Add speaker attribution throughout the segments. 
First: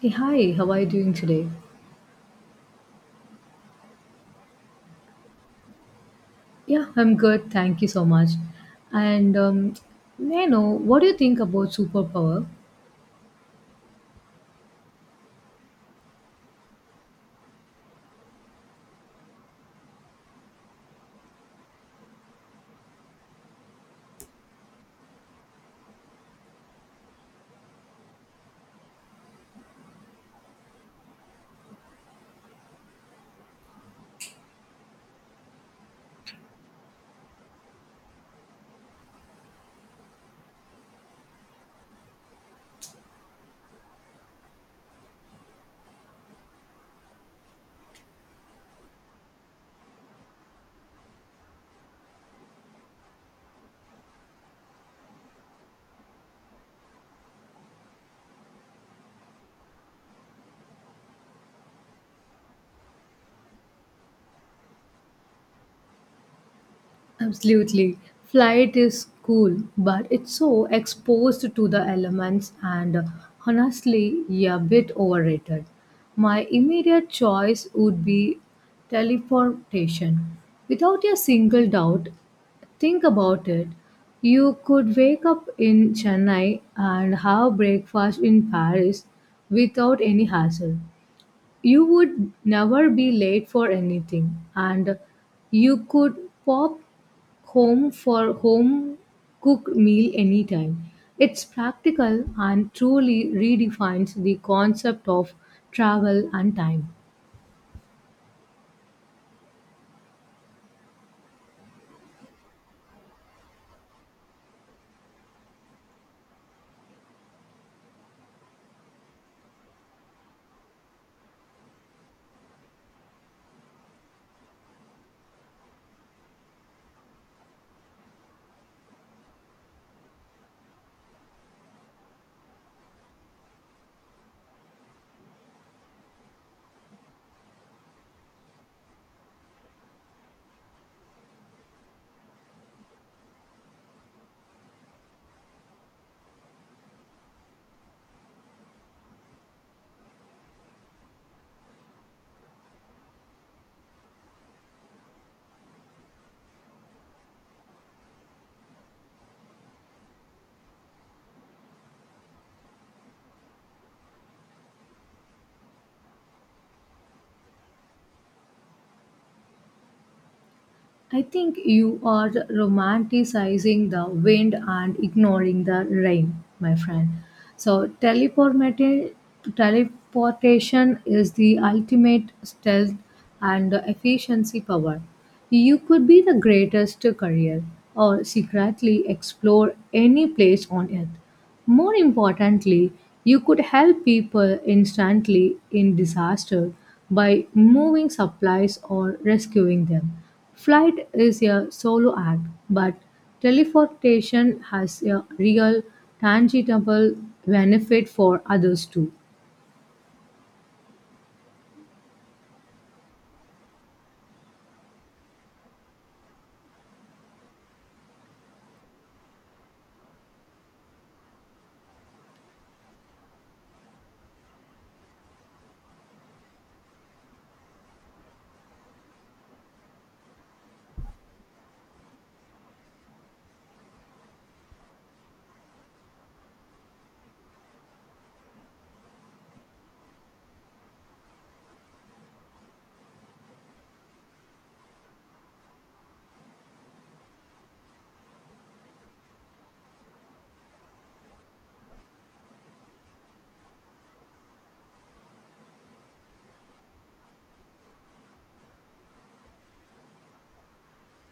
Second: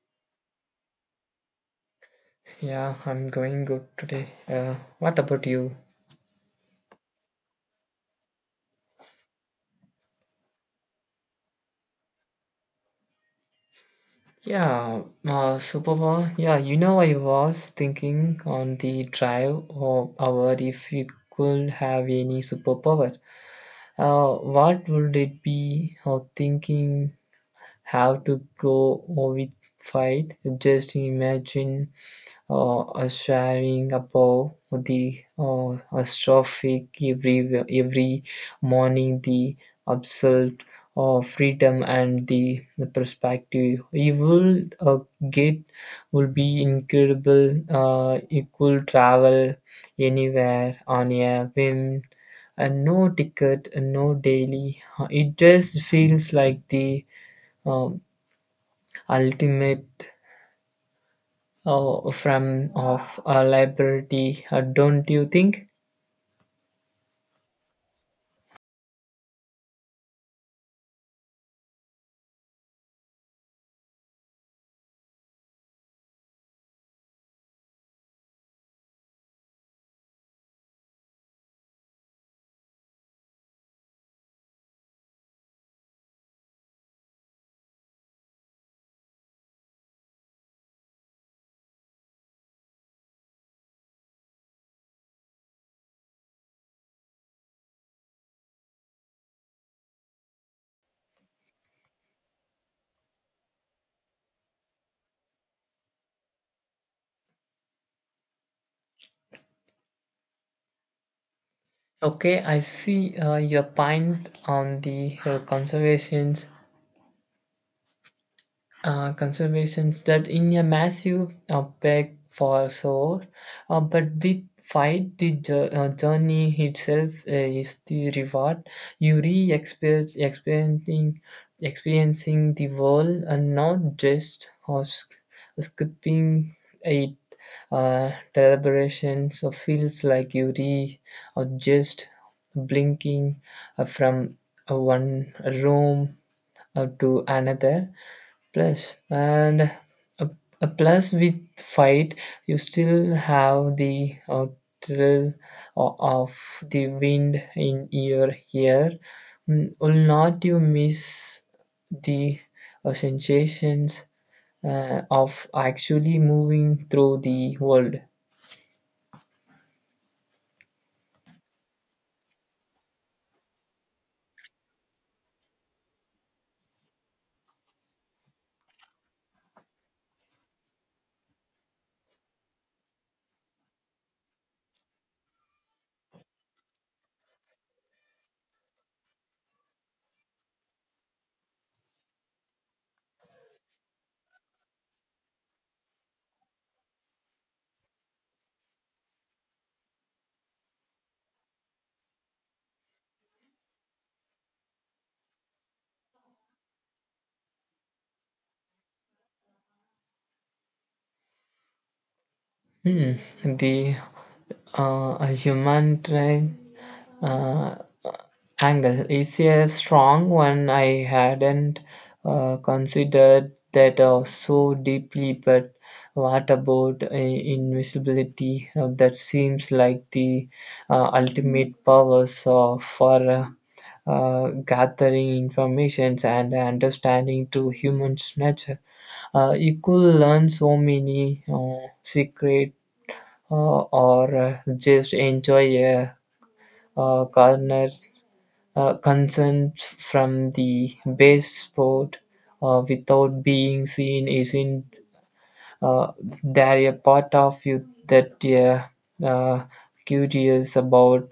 Speaker 1: Hey, hi, how are you doing today?
Speaker 2: Yeah, I'm going good today. What about you?
Speaker 1: Yeah, I'm good. Thank you so much. And May I know what do you think about superpower?
Speaker 2: Yeah, superpower. Yeah, I was thinking on the drive of our if you could have any superpower. What would it be? Or thinking how to go or with fight? Just imagine sharing above the astrophic every morning the absolute freedom and the perspective you will get will be incredible. Uh, you could travel anywhere on a whim and no ticket and no daily. It just feels like the um, ultimate from of liability, don't you think?
Speaker 1: Absolutely. Flight is cool, but it's so exposed to the elements and honestly, yeah, a bit overrated. My immediate choice would be teleportation. Without a single doubt, think about it. You could wake up in Chennai and have breakfast in Paris without any hassle. You would never be late for anything, and you could pop home for home cooked meal anytime. It's practical and truly redefines the concept of travel and time.
Speaker 2: Okay, I see your point on the conservations that in a massive beg for soul, but with fight the journey itself is the reward. You re experiencing the world and not just or skipping it. Deliberation so feels like you re or just blinking from one room to another plus and a, a plus with fight you still have the thrill of the wind in your hair. Will not you miss the sensations of actually moving through the world?
Speaker 1: I think you are romanticizing the wind and ignoring the rain, my friend. So, teleportation is the ultimate stealth and efficiency power. You could be the greatest courier or secretly explore any place on earth. More importantly, you could help people instantly in disaster by moving supplies or rescuing them. Flight is a solo act, but teleportation has a real, tangible benefit for others too.
Speaker 2: Hmm, the a human train uh, angle is a strong one. I hadn't considered that so deeply, but what about invisibility? That seems like the ultimate powers for gathering informations and understanding to humans' nature. You could learn so many secret or just enjoy a corner concerns from the base sport without being seen. Isn't uh, there a part of you that, yeah, uh, curious about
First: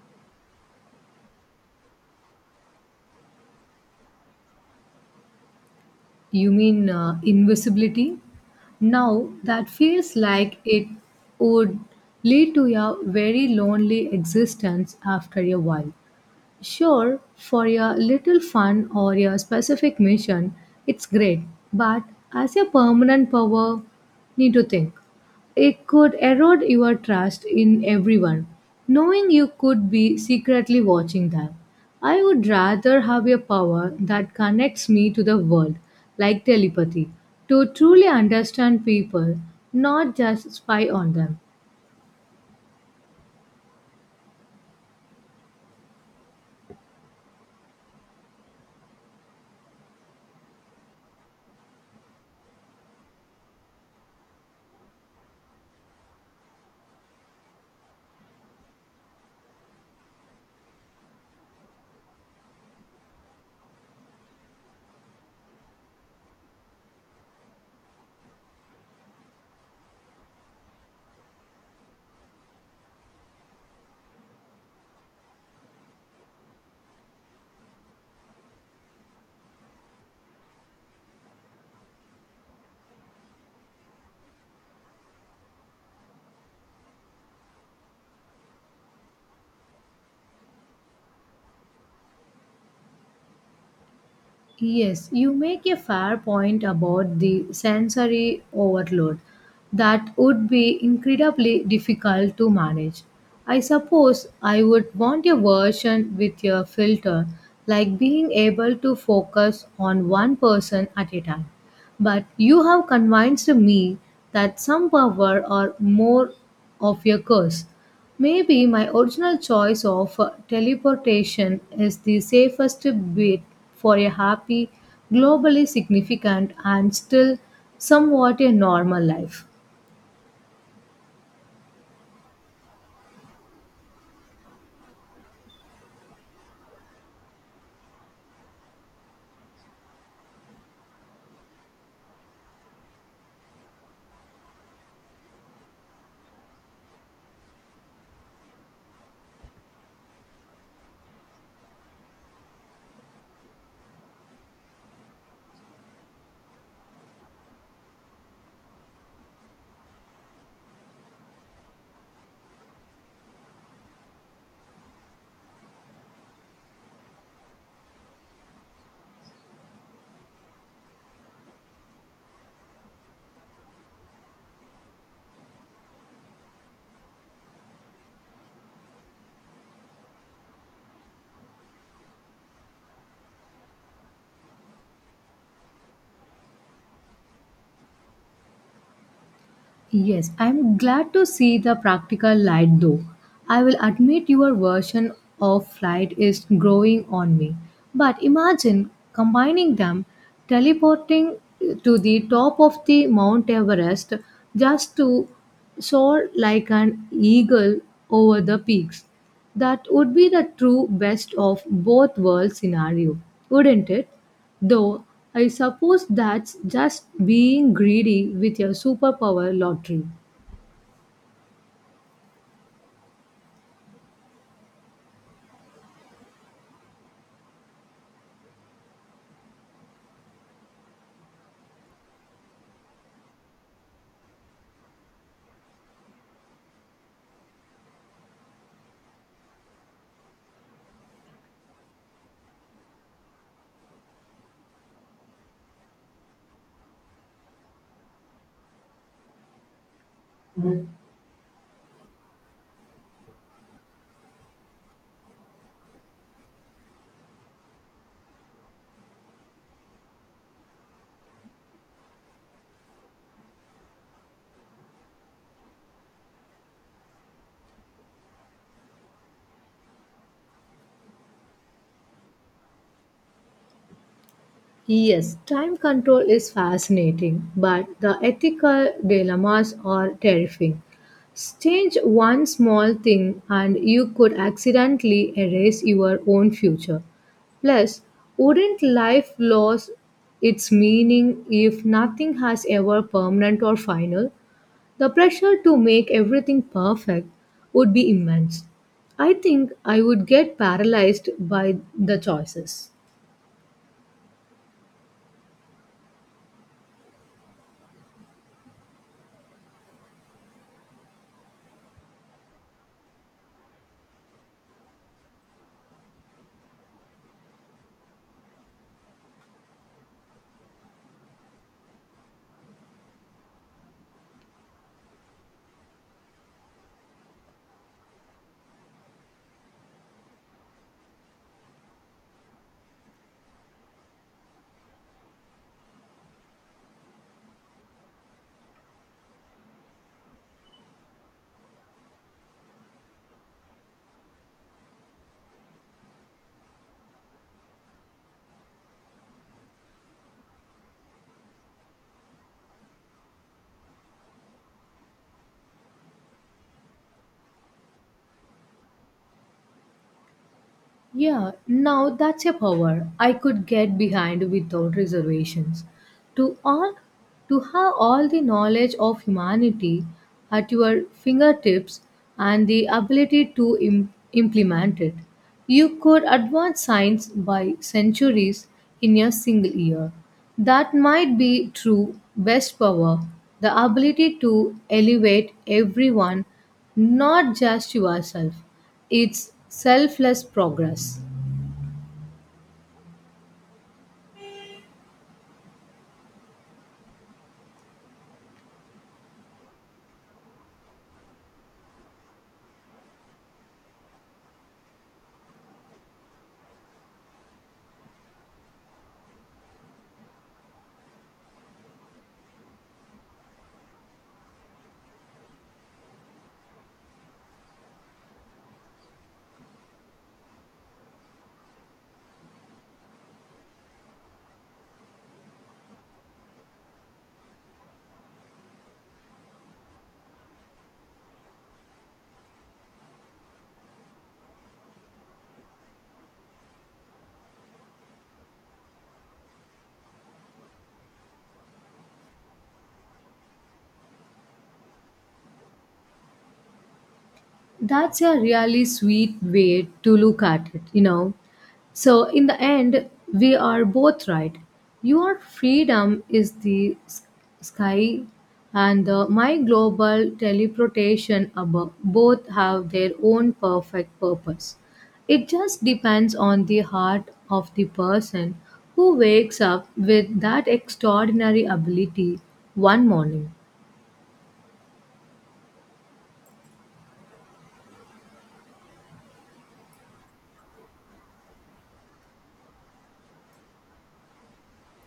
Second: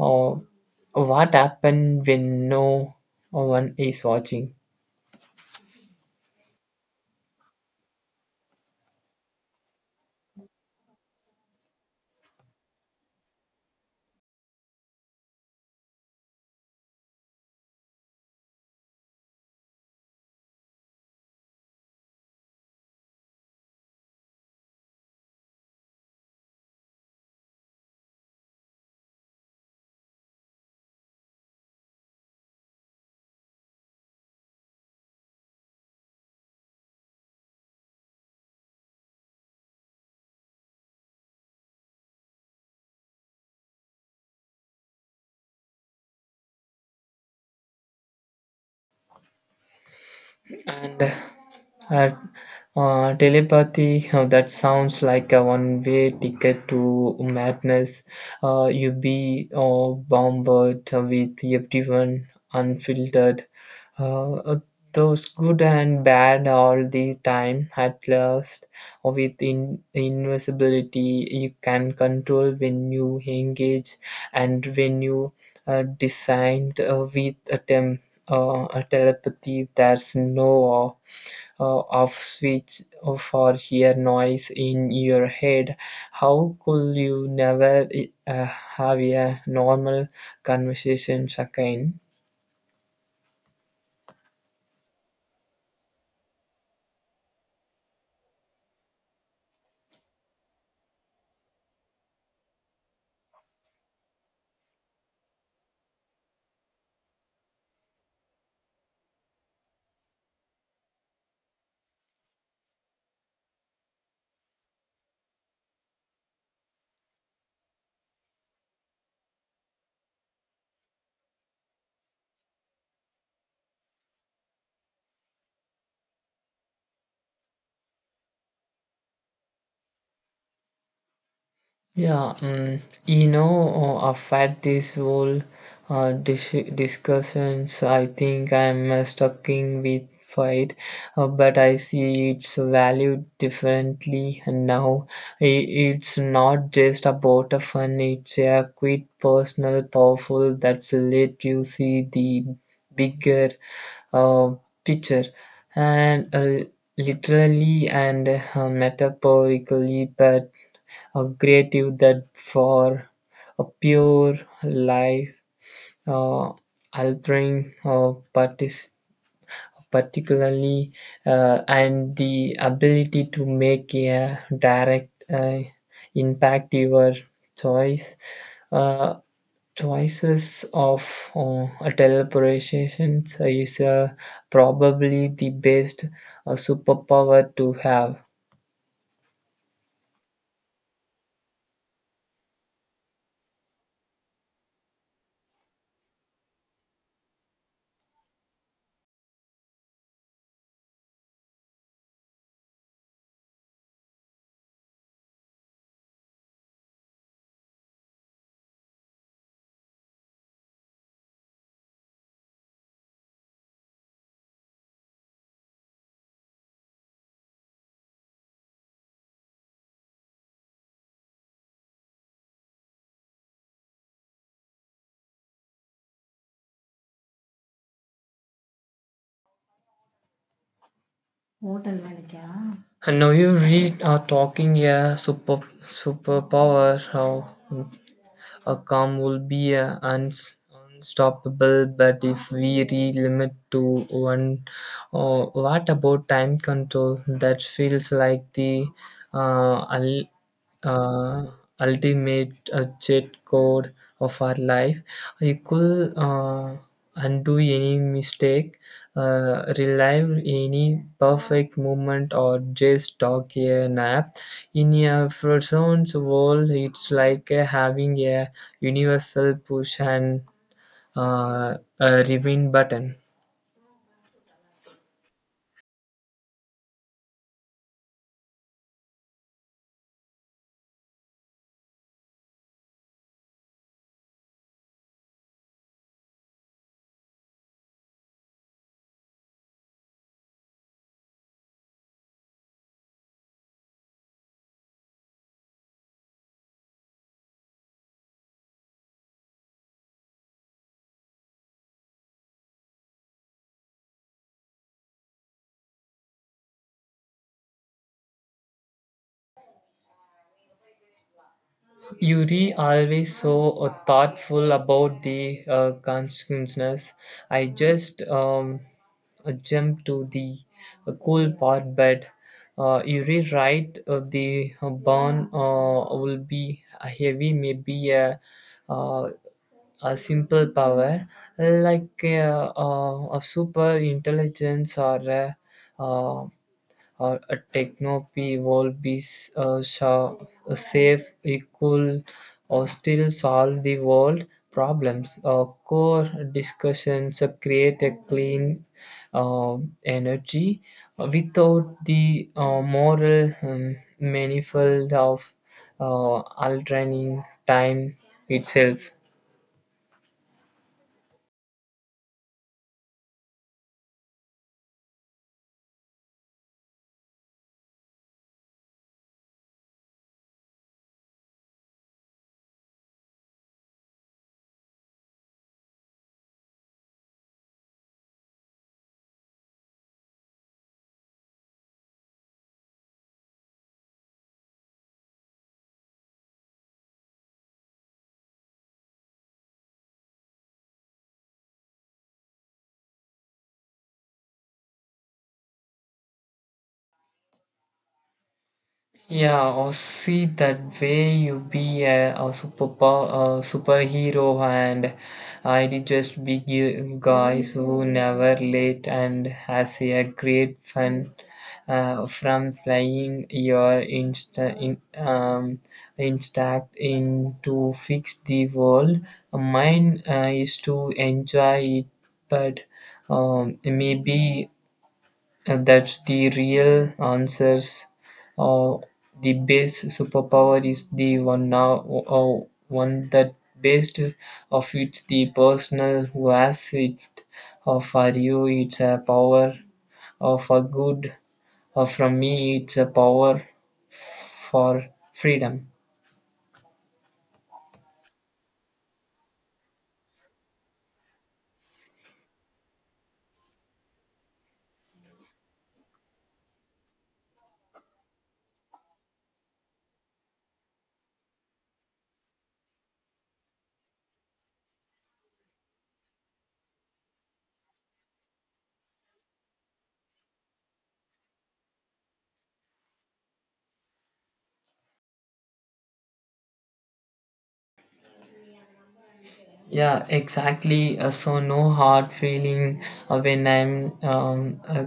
Speaker 2: uh, what happened when no one is watching?
Speaker 1: You mean invisibility? Now that feels like it would lead to a very lonely existence after a while. Sure, for a little fun or a specific mission, it's great, but as a permanent power, need to think. It could erode your trust in everyone, knowing you could be secretly watching them. I would rather have a power that connects me to the world, like telepathy, to truly understand people, not just spy on them.
Speaker 2: And uh, telepathy, that sounds like a one-way ticket to madness. You be bombarded with everyone unfiltered. Uh, those good and bad all the time. At last, with invisibility, you can control when you engage and when you designed with a telepathy. There's no of switch for hear noise in your head. How could you never uh, have a normal conversation again?
Speaker 1: Yes, you make a fair point about the sensory overload. That would be incredibly difficult to manage. I suppose I would want a version with a filter, like being able to focus on one person at a time. But you have convinced me that some power or more of your curse. Maybe my original choice of teleportation is the safest bet for a happy, globally significant, and still somewhat a normal life.
Speaker 2: Yeah, after this whole discussions, I think I'm stuck in with fight, but I see its value differently now. I It's not just about a fun, it's a quite personal, powerful that's let you see the bigger uh, picture and literally and metaphorically, but a creative that for a pure life uh, altering particularly and the ability to make a direct impact your choice uh, choices of teleportation is probably the best superpower to have.
Speaker 1: Yes, I'm glad to see the practical light though. I will admit your version of flight is growing on me. But imagine combining them, teleporting to the top of the Mount Everest just to soar like an eagle over the peaks. That would be the true best of both worlds scenario, wouldn't it? Though I suppose that's just being greedy with your superpower lottery.
Speaker 2: Hotel வேலைக்கா? And now you read are talking a super superpower. How a calm will be a uns, unstoppable, but if we re limit to one, oh, what about time control? That feels like the uh, uh, ultimate cheat code of our life. You could undo any mistake, relive any perfect moment, or just talk a nap. In a person's world, it's like having a universal push and a rewind button.
Speaker 1: Yes, time control is fascinating, but the ethical dilemmas are terrifying. Change one small thing and you could accidentally erase your own future. Plus, wouldn't life lose its meaning if nothing has ever permanent or final? The pressure to make everything perfect would be immense. I think I would get paralyzed by the choices.
Speaker 2: Yuri always so thoughtful about the consequences. I just jump to the cool pot, but you rewrite the burn will be a heavy, maybe uh, a simple power like a super intelligence or uh, or a techno-p will be a a safe, equal, or still solve the world problems. Core discussions create a clean uh, energy without the moral manifold of uh, alternating time itself.
Speaker 1: Yeah, now that's a power I could get behind without reservations. To all to have all the knowledge of humanity at your fingertips and the ability to implement it. You could advance science by centuries in a single year. That might be true best power, the ability to elevate everyone, not just yourself. It's selfless progress.
Speaker 2: Yeah, or see that way you be a superpower, a superhero, and I did just be you guys who never late and has a great fun from flying your instact in to fix the world. Mine is to enjoy it, but maybe and that's the real answers. Or the base superpower is the one now, or one that based of it the personal who has it. For you, it's a power. For good. Or from me, it's a power for freedom.
Speaker 1: That's a really sweet way to look at it, you know. So, in the end, we are both right. Your freedom is the sky, and my global teleportation above both have their own perfect purpose. It just depends on the heart of the person who wakes up with that extraordinary ability one morning.
Speaker 2: Yeah, exactly. So no hard feeling when I'm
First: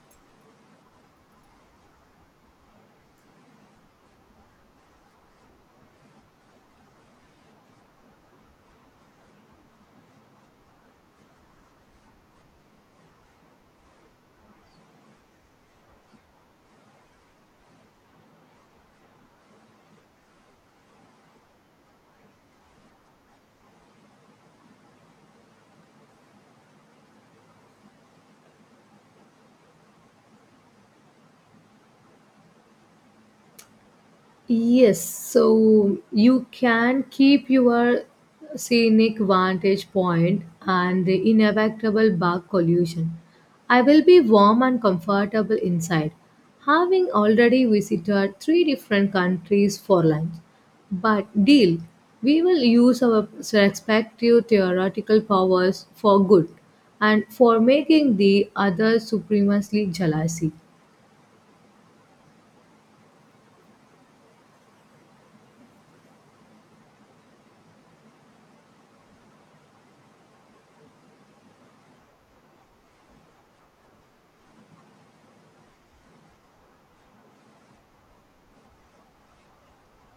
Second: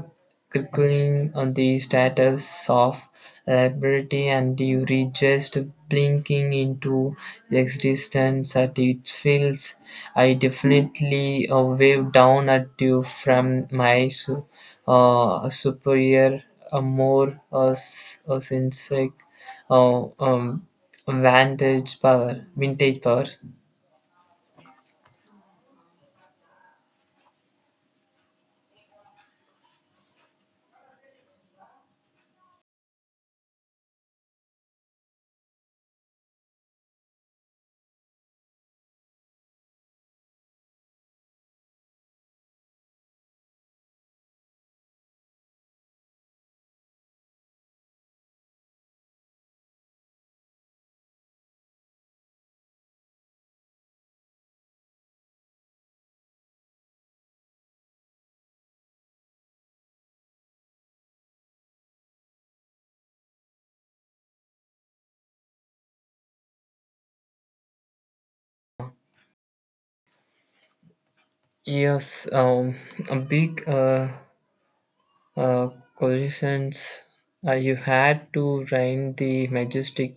Speaker 2: crinkling on the status of liberty and you reach just blinking into existence at it feels. I definitely wave down at you from my superior, more sensitive uh, um, vantage power, vintage power.
Speaker 1: Yes, so you can keep your scenic vantage point and the inevitable bark collusion. I will be warm and comfortable inside, having already visited three different countries for lunch. But deal, we will use our respective theoretical powers for good and for making the other supremacy jealousy.
Speaker 2: Yes, a big uh, collisions. You had to rhyme the majestic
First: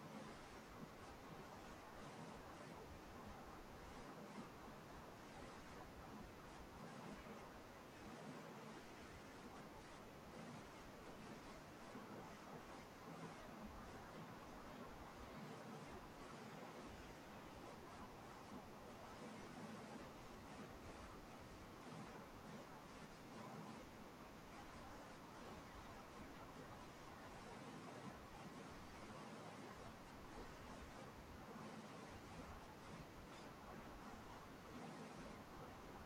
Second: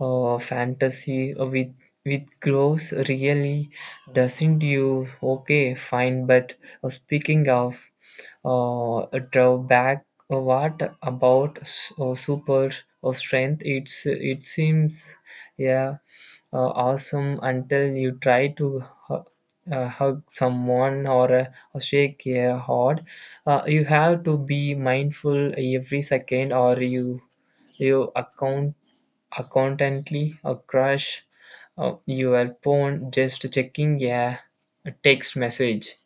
Speaker 2: fantasy with gross really doesn't you. Okay, fine. But speaking of a drawback, what about super or strength? It seems, yeah, awesome until you try to hu- hug someone or shake a hard. You have to be mindful every second, or you accountantly crush your phone just checking a text message.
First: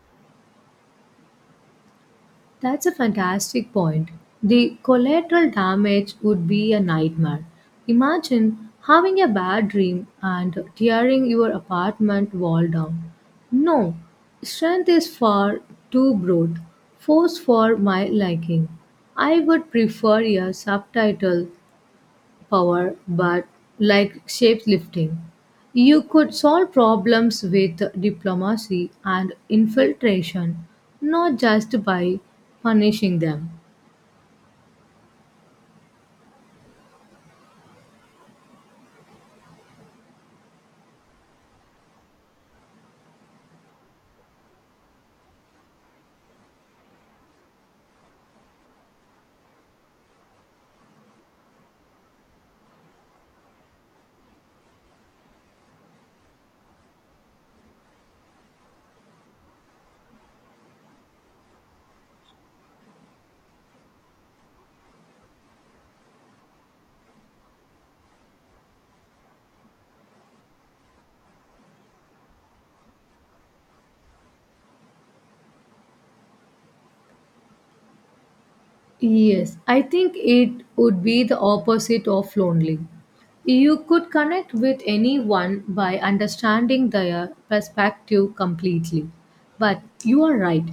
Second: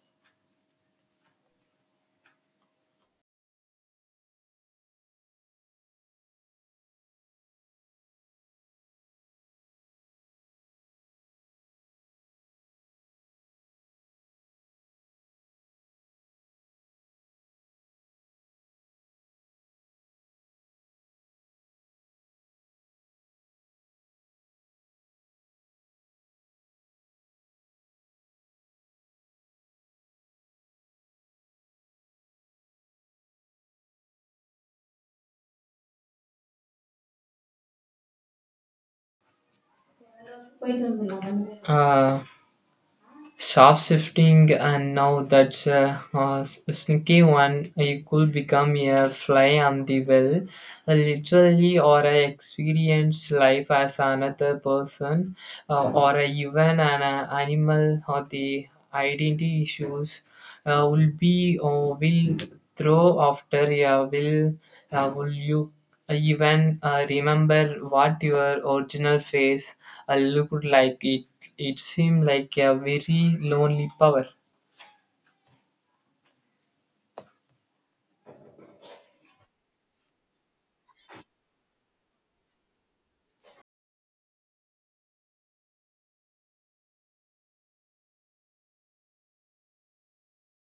Speaker 1: That's a fantastic point. The collateral damage would be a nightmare. Imagine having a bad dream and tearing your apartment wall down. No, strength is far too broad, force for my liking. I would prefer a subtitle power, but like shapeshifting, you could solve problems with diplomacy and infiltration, not just by punishing them.
Speaker 2: Uh, Soft shifting, and now that's a sneaky one. You could become a fly on the wall, literally, or a experience life as another person, or even an animal. Or the identity issues will be or will throw after. Yeah, will you even remember what your original face looked like. It seemed like a very lonely power.
Speaker 1: Yes, I think it would be the opposite of lonely. You could connect with anyone by understanding their perspective completely. But you are right,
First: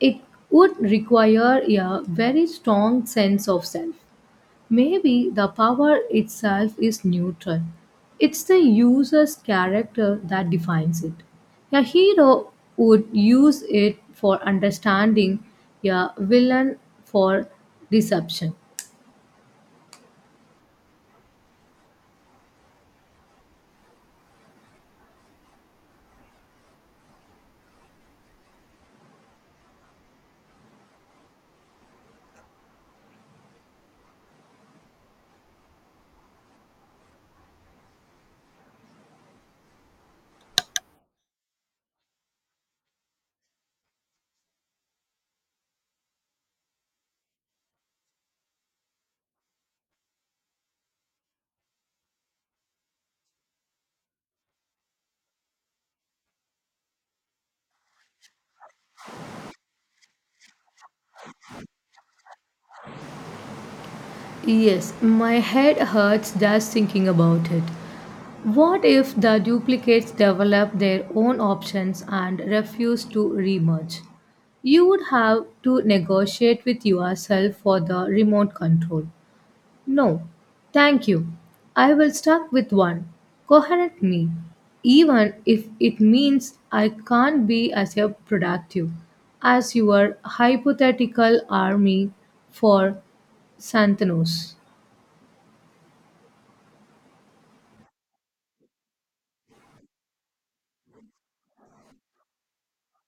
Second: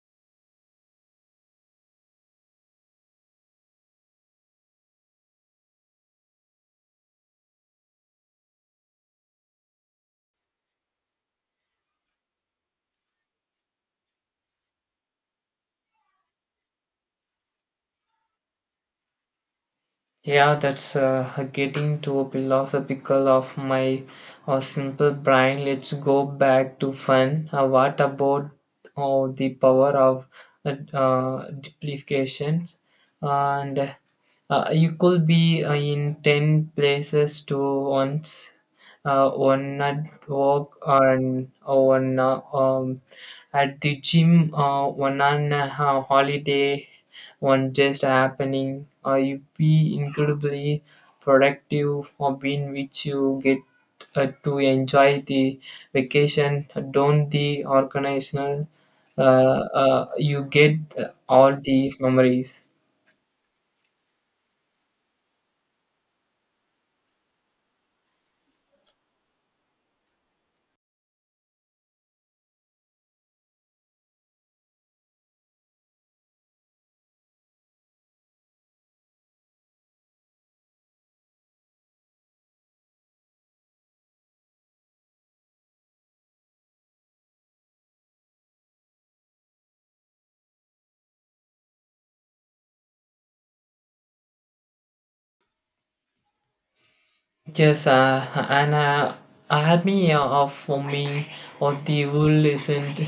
Speaker 1: it would require a very strong sense of self. Maybe the power itself is neutral. It's the user's character that defines it. A hero would use it for understanding, a villain for deception.
Speaker 2: Yeah, that's getting too philosophical of my simple brain. Let's go back to fun. What about, oh, the power of duplications? And you could be in 10 places to once, one at work and one at the gym, one on a holiday, one just happening. You be incredibly productive or being which you get to enjoy the vacation, don't the organizational. Uh, you get all the memories.
Speaker 1: Yes, my head hurts just thinking about it. What if the duplicates develop their own options and refuse to remerge? You would have to negotiate with yourself for the remote control. No, thank you. I will start with one coherent me, even if it means I can't be as a productive as your hypothetical army for Santanos.
Speaker 2: Yes, an army of me, or the wool isn't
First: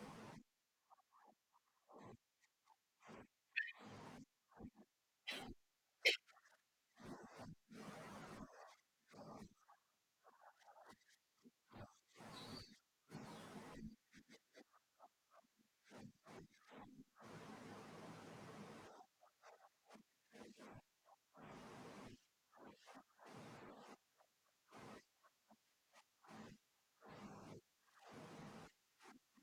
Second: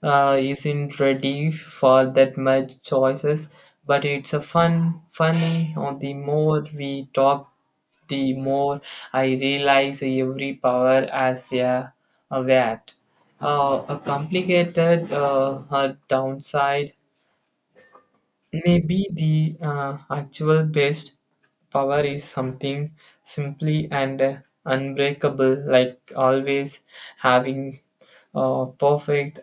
Speaker 2: uh, isn't ready for that much choices, but it's a fun, funny. Or the more we talk, the more I realize every power as a VAT. A complicated downside may be the actual best. Power is something simply and unbreakable, like always having perfect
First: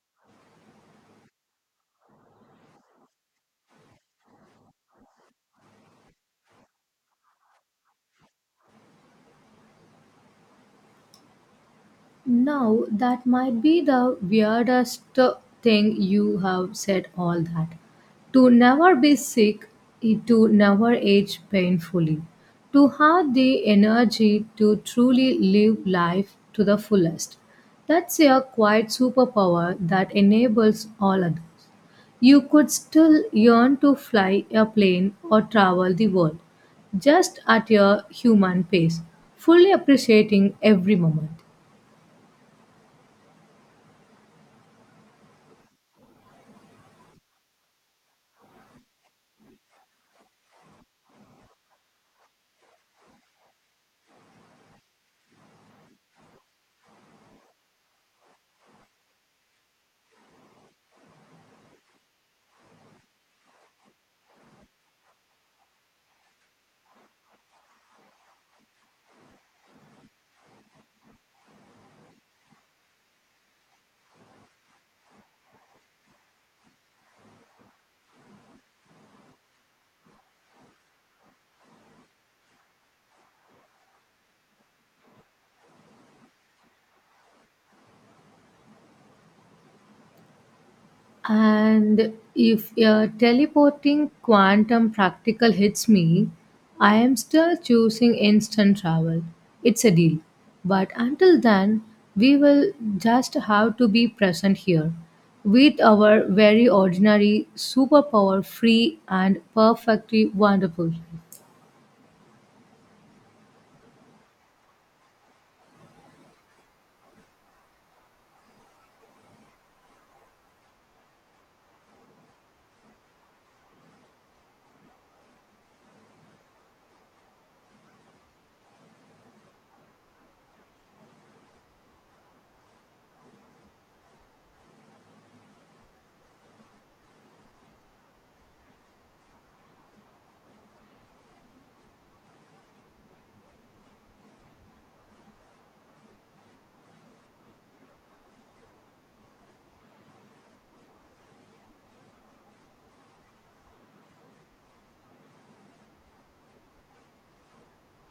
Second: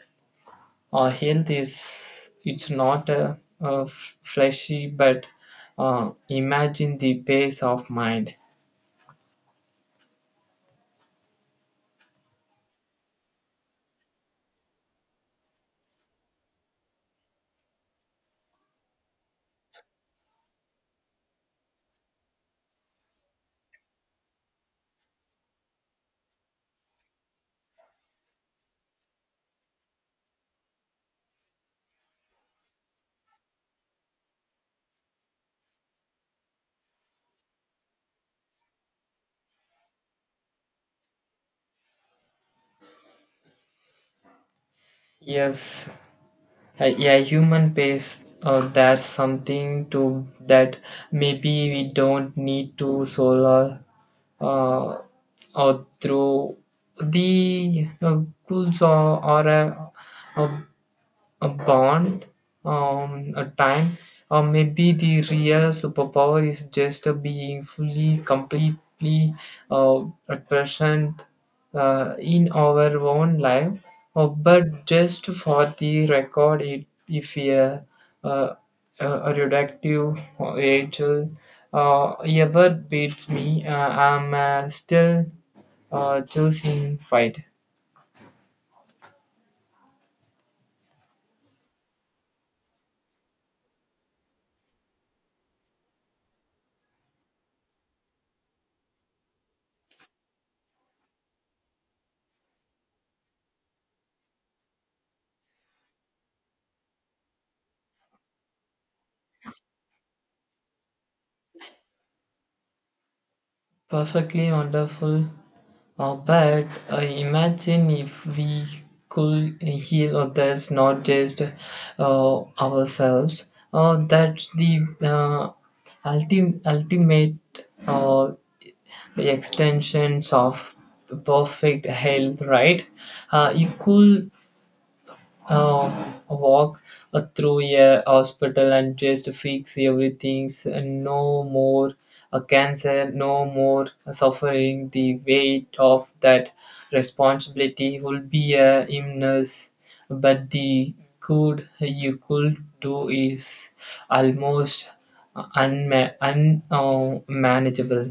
Speaker 2: health is it's not fleshy, but imagine the pace of mind.
Speaker 1: Now, that might be the weirdest thing you have said all that. To never be sick, eh, to never age painfully, to have the energy to truly live life to the fullest. That's a quiet superpower that enables all others. You could still yearn to fly a plane or travel the world, just at your human pace, fully appreciating every moment.
Speaker 2: Yes, a human pace. There's something to that. Maybe we don't need to solar uh, or through the schools or uh, a bond, a time, or maybe the real superpower is just being fully, completely uh, at present in our own life. But just for the record, if uh, a reductive angel ever beats me, I'm still choosing fight.
Speaker 1: And if a teleporting quantum practical hits me, I am still choosing instant travel. It's a deal. But until then, we will just have to be present here with our very ordinary, superpower free, and perfectly wonderful. Life.
Speaker 2: Perfectly wonderful. But imagine if we could heal others, not just ourselves. That's the ultimate uh, extensions of perfect health, right? You could walk through a hospital and just fix everything. No more cancer, no more suffering. The weight of that responsibility will be a immense, but the good you could do is almost unma- un- uh, manageable.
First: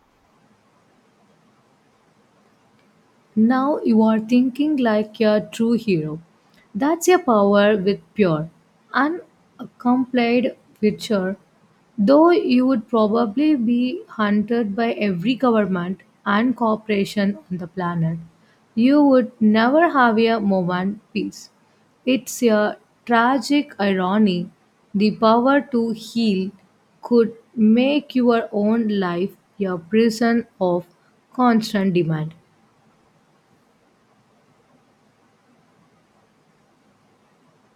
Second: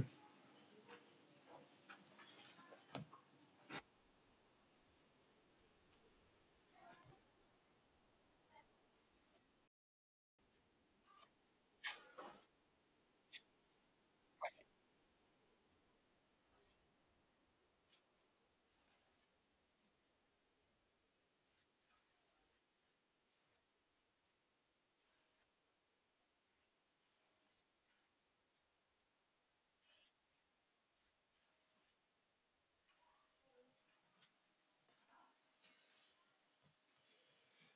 Speaker 1: Now you are thinking like a true hero. That's your power with pure, unaccompanied witcher. Though you would probably be hunted by every government and corporation on the planet, you would never have a moment peace. It's a tragic irony. The power to heal could make your own life a prison of constant demand.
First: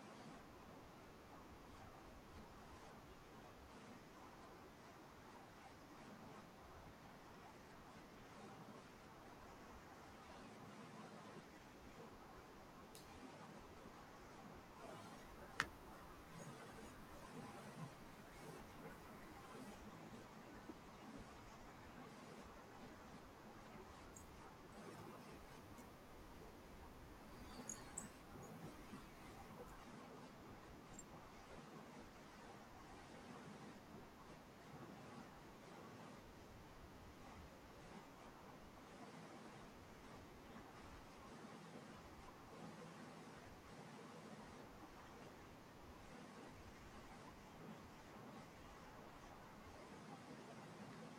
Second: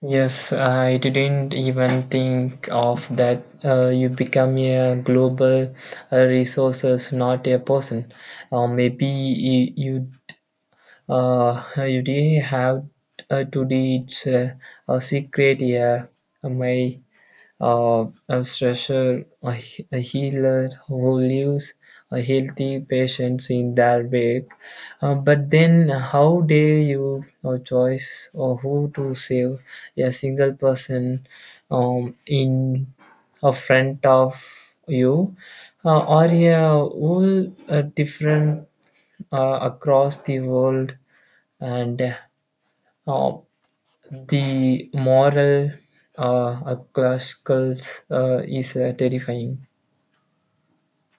Speaker 2: Yes, I didn't even think of that. You become a global resources, not a person. Maybe you did have to teach a secret. Yeah, my a stretcher, a healer who leaves a healthy patients in their wake. But then, how dare you or choice or who to save a single person in a front of you or a all different across the world and uh, the moral a classical is terrifying.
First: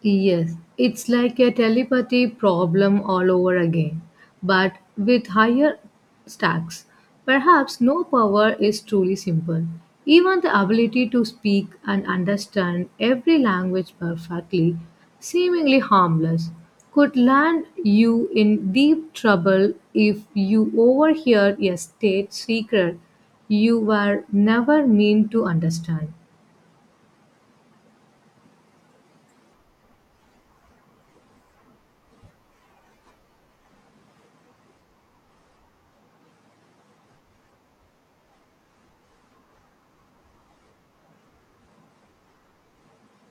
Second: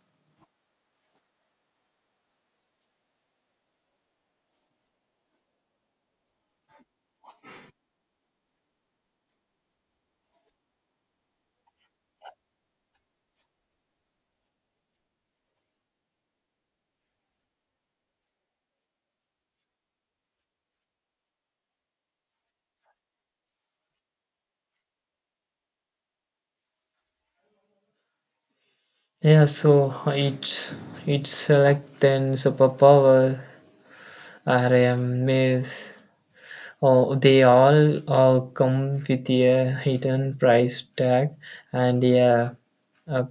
Speaker 1: Yes, it's like a telepathy problem all over again, but with higher stacks. Perhaps no power is truly simple. Even the ability to speak and understand every language perfectly, seemingly harmless, could land you in deep trouble if you overhear a state secret you were never meant to understand.
Speaker 2: Yeah, so it's like then superpower are a maze. Oh, they all come with a hidden price tag and a,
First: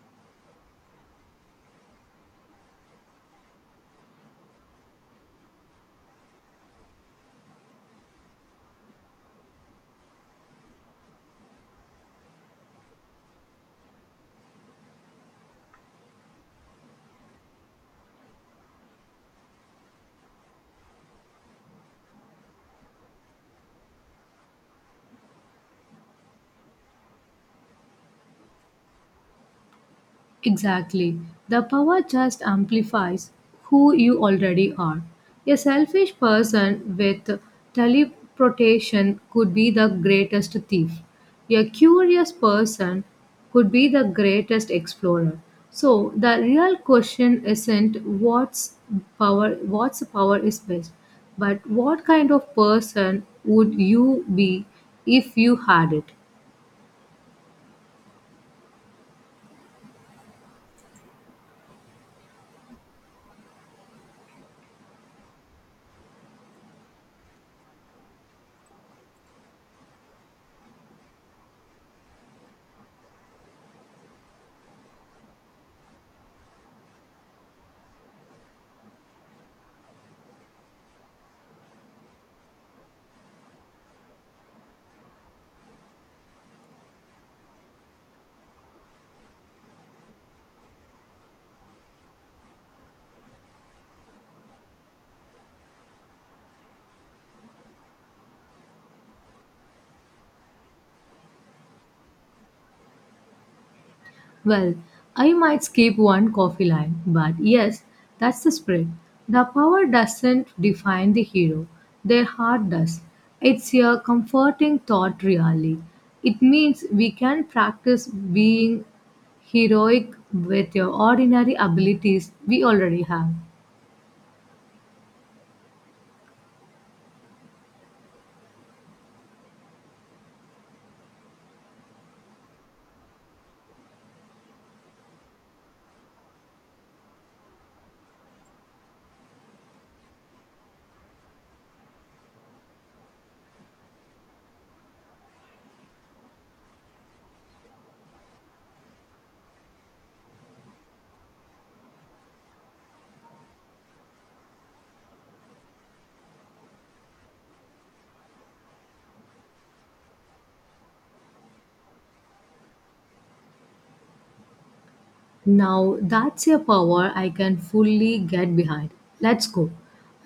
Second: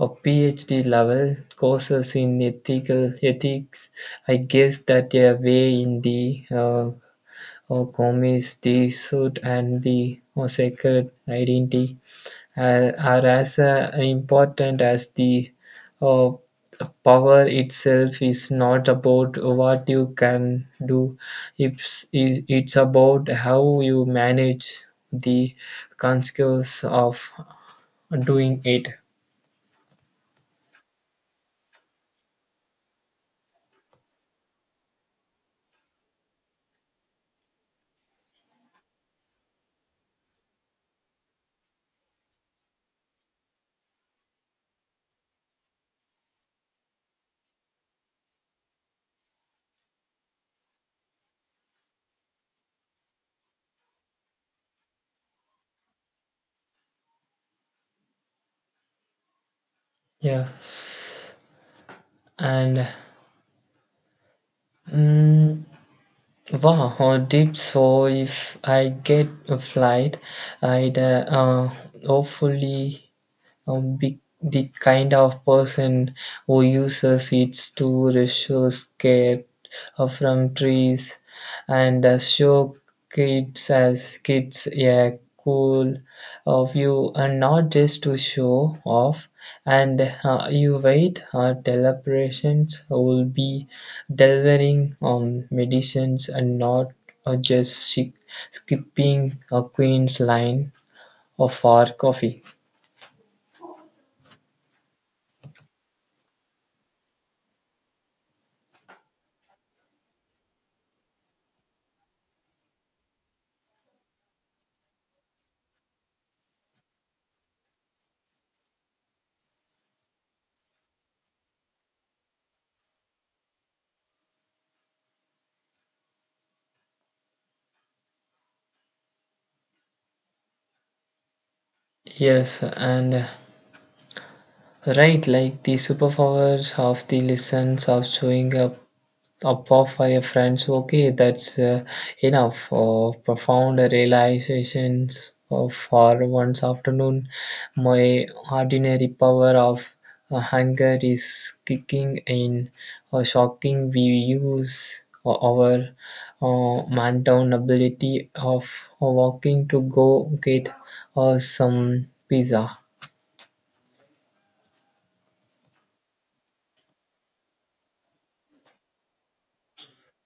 Speaker 2: a PhD level courses in ethical ethics. I guess that a way in the or Gomes, the suit and the sacred identity are as important as the uh, power itself is not about what you can do. It's about how you manage the consequence of doing it.
Speaker 1: Exactly. The power just amplifies who you already are. A selfish person with teleportation could be the greatest thief. A curious person could be the greatest explorer. So the real question isn't what's power is best, but what kind of person would you be if you had it?
Speaker 2: Yes, and mm, wow, deep. So if I get a flight, I'd hopefully be the kind of person who uses it to rescue care from trees and show kids a cool view and not just to show off, and you wait deliberations will be delivering medicines and not just skipping a queen's line of our coffee.
Speaker 1: Well, I might skip one coffee line, but yes, that's the spirit. The power doesn't define the hero, their heart does. It's a comforting thought, really. It means we can practice being heroic with your ordinary abilities we already have.
Speaker 2: Yes, and right, like the superpowers of the lessons of showing up for your friends. Okay, that's enough. Or profound realizations of for one's afternoon. My ordinary power of hunger is kicking in or shocking. We use our man down ability of walking to go get some pizza.
Speaker 1: Now that's a power I can fully get behind. Let's go.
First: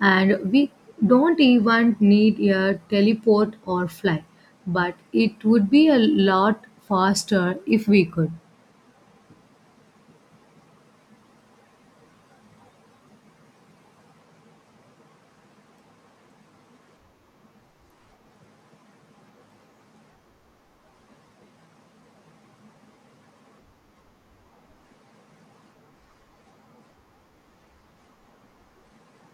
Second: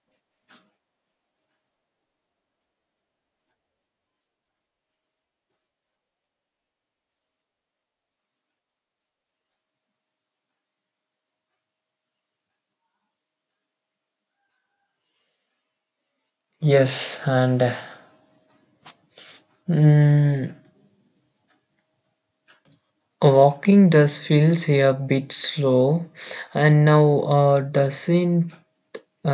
Speaker 1: And we don't even need a teleport or fly, but it would be a lot faster if we could.
Speaker 2: Yes, and Mm, walking does feels a bit slow, and now doesn't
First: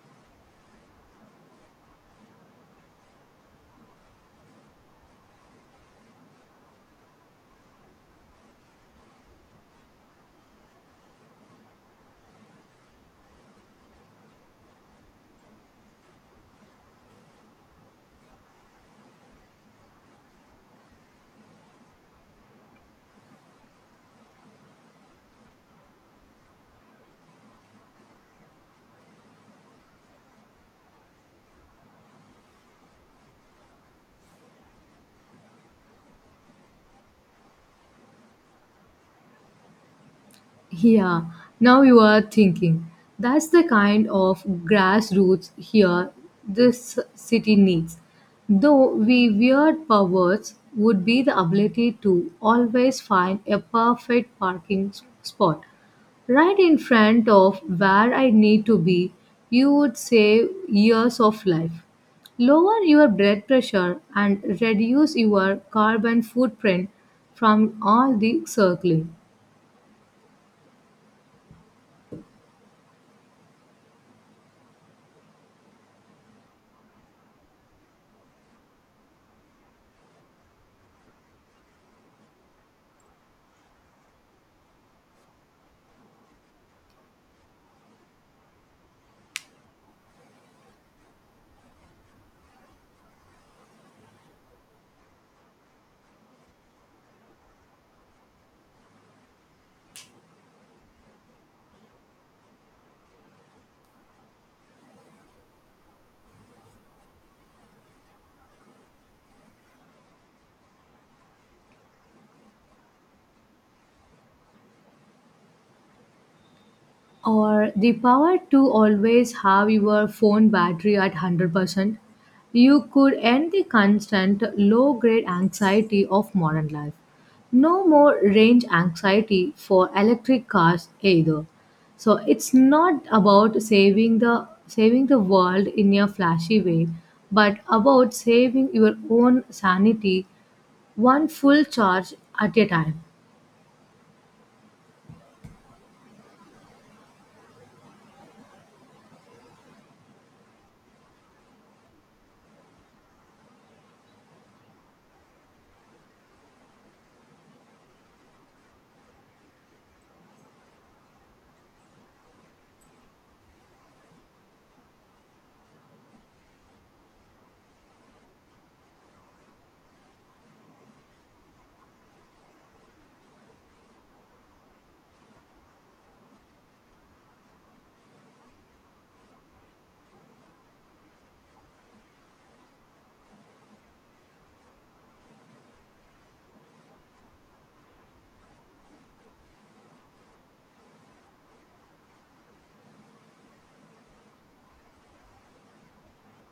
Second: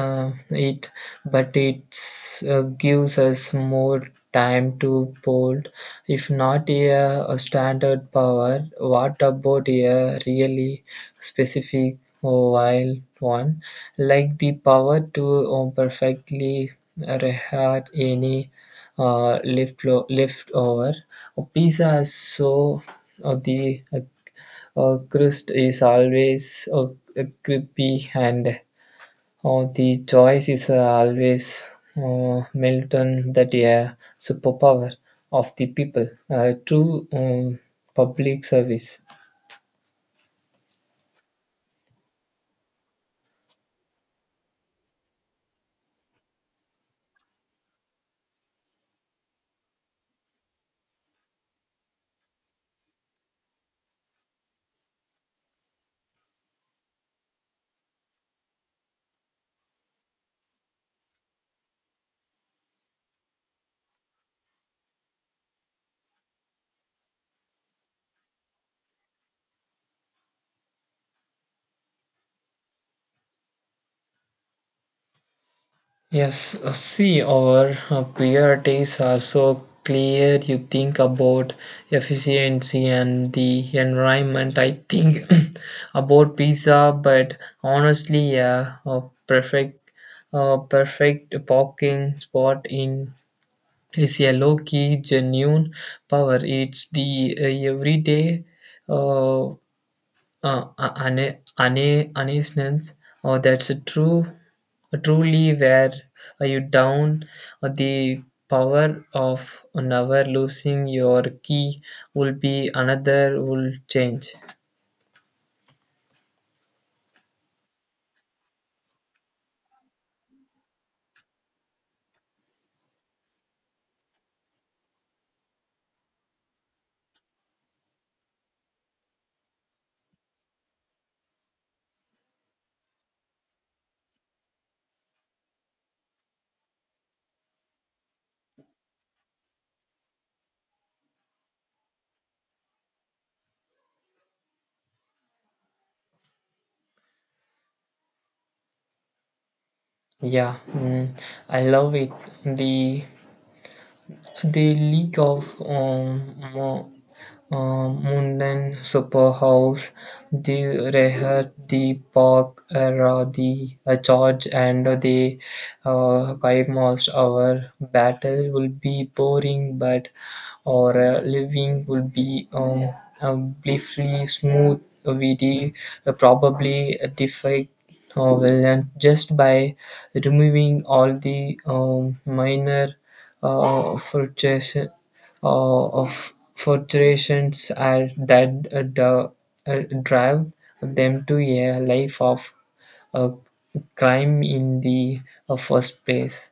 Speaker 2: it but it gives us more time to bold. If not a standard power, what about a really specific or wild one like the power to perfectly reheat any uh, left leftover pizza is so the crust is always crispy and oh, the choice is always Milton that a superpower of the people, true public service.
Speaker 1: Yeah, now you are thinking. That's the kind of grassroots here this city needs. Though we weird powers would be the ability to always find a perfect parking spot. Right in front of where I need to be, you would save years of life. Lower your blood pressure and reduce your carbon footprint from all the circling.
Speaker 2: Yes, see, our priorities are so clear. You think about efficiency and the environment. I think about pizza, but honestly, yeah, perfect, a perfect parking spot in is a low key genuine power. It's the everyday uh, uh, uneasiness. Or that's a true truly where are you down the power of never losing your key will be another will change.
Speaker 1: Or the power to always have your phone battery at 100%, you could end the constant low grade anxiety of modern life. No more range anxiety for electric cars either. So it's not about saving the world in a flashy way, but about saving your own sanity one full charge at a time.
Speaker 2: Yeah, I love it. The the league of Munden Superhouse, the Reher, the Park Era, the Charge, and the Kaimals. Our battle will be boring, but our living will be briefly smooth. We probably defy villain just by removing all the minor frustration of forterations are that drive them to a life of uh, crime in the first place.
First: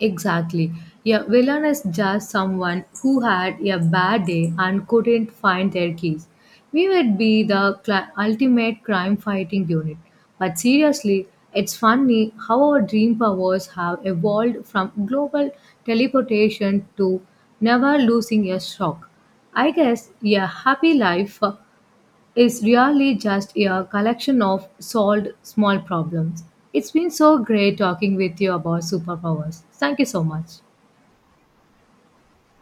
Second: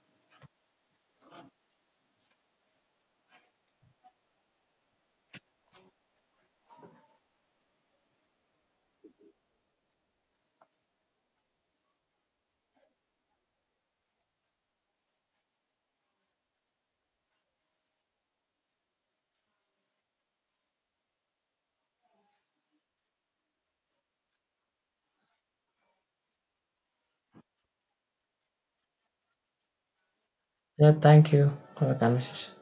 Speaker 1: Exactly. A villain is just someone who had a bad day and couldn't find their keys. We would be the ultimate crime fighting unit. But seriously, it's funny how our dream powers have evolved from global teleportation to never losing a sock. I guess a happy life is really just a collection of solved small problems. It's been so great talking with you about superpowers. Thank you so much.
Speaker 2: Yeah, thank you for the conversation.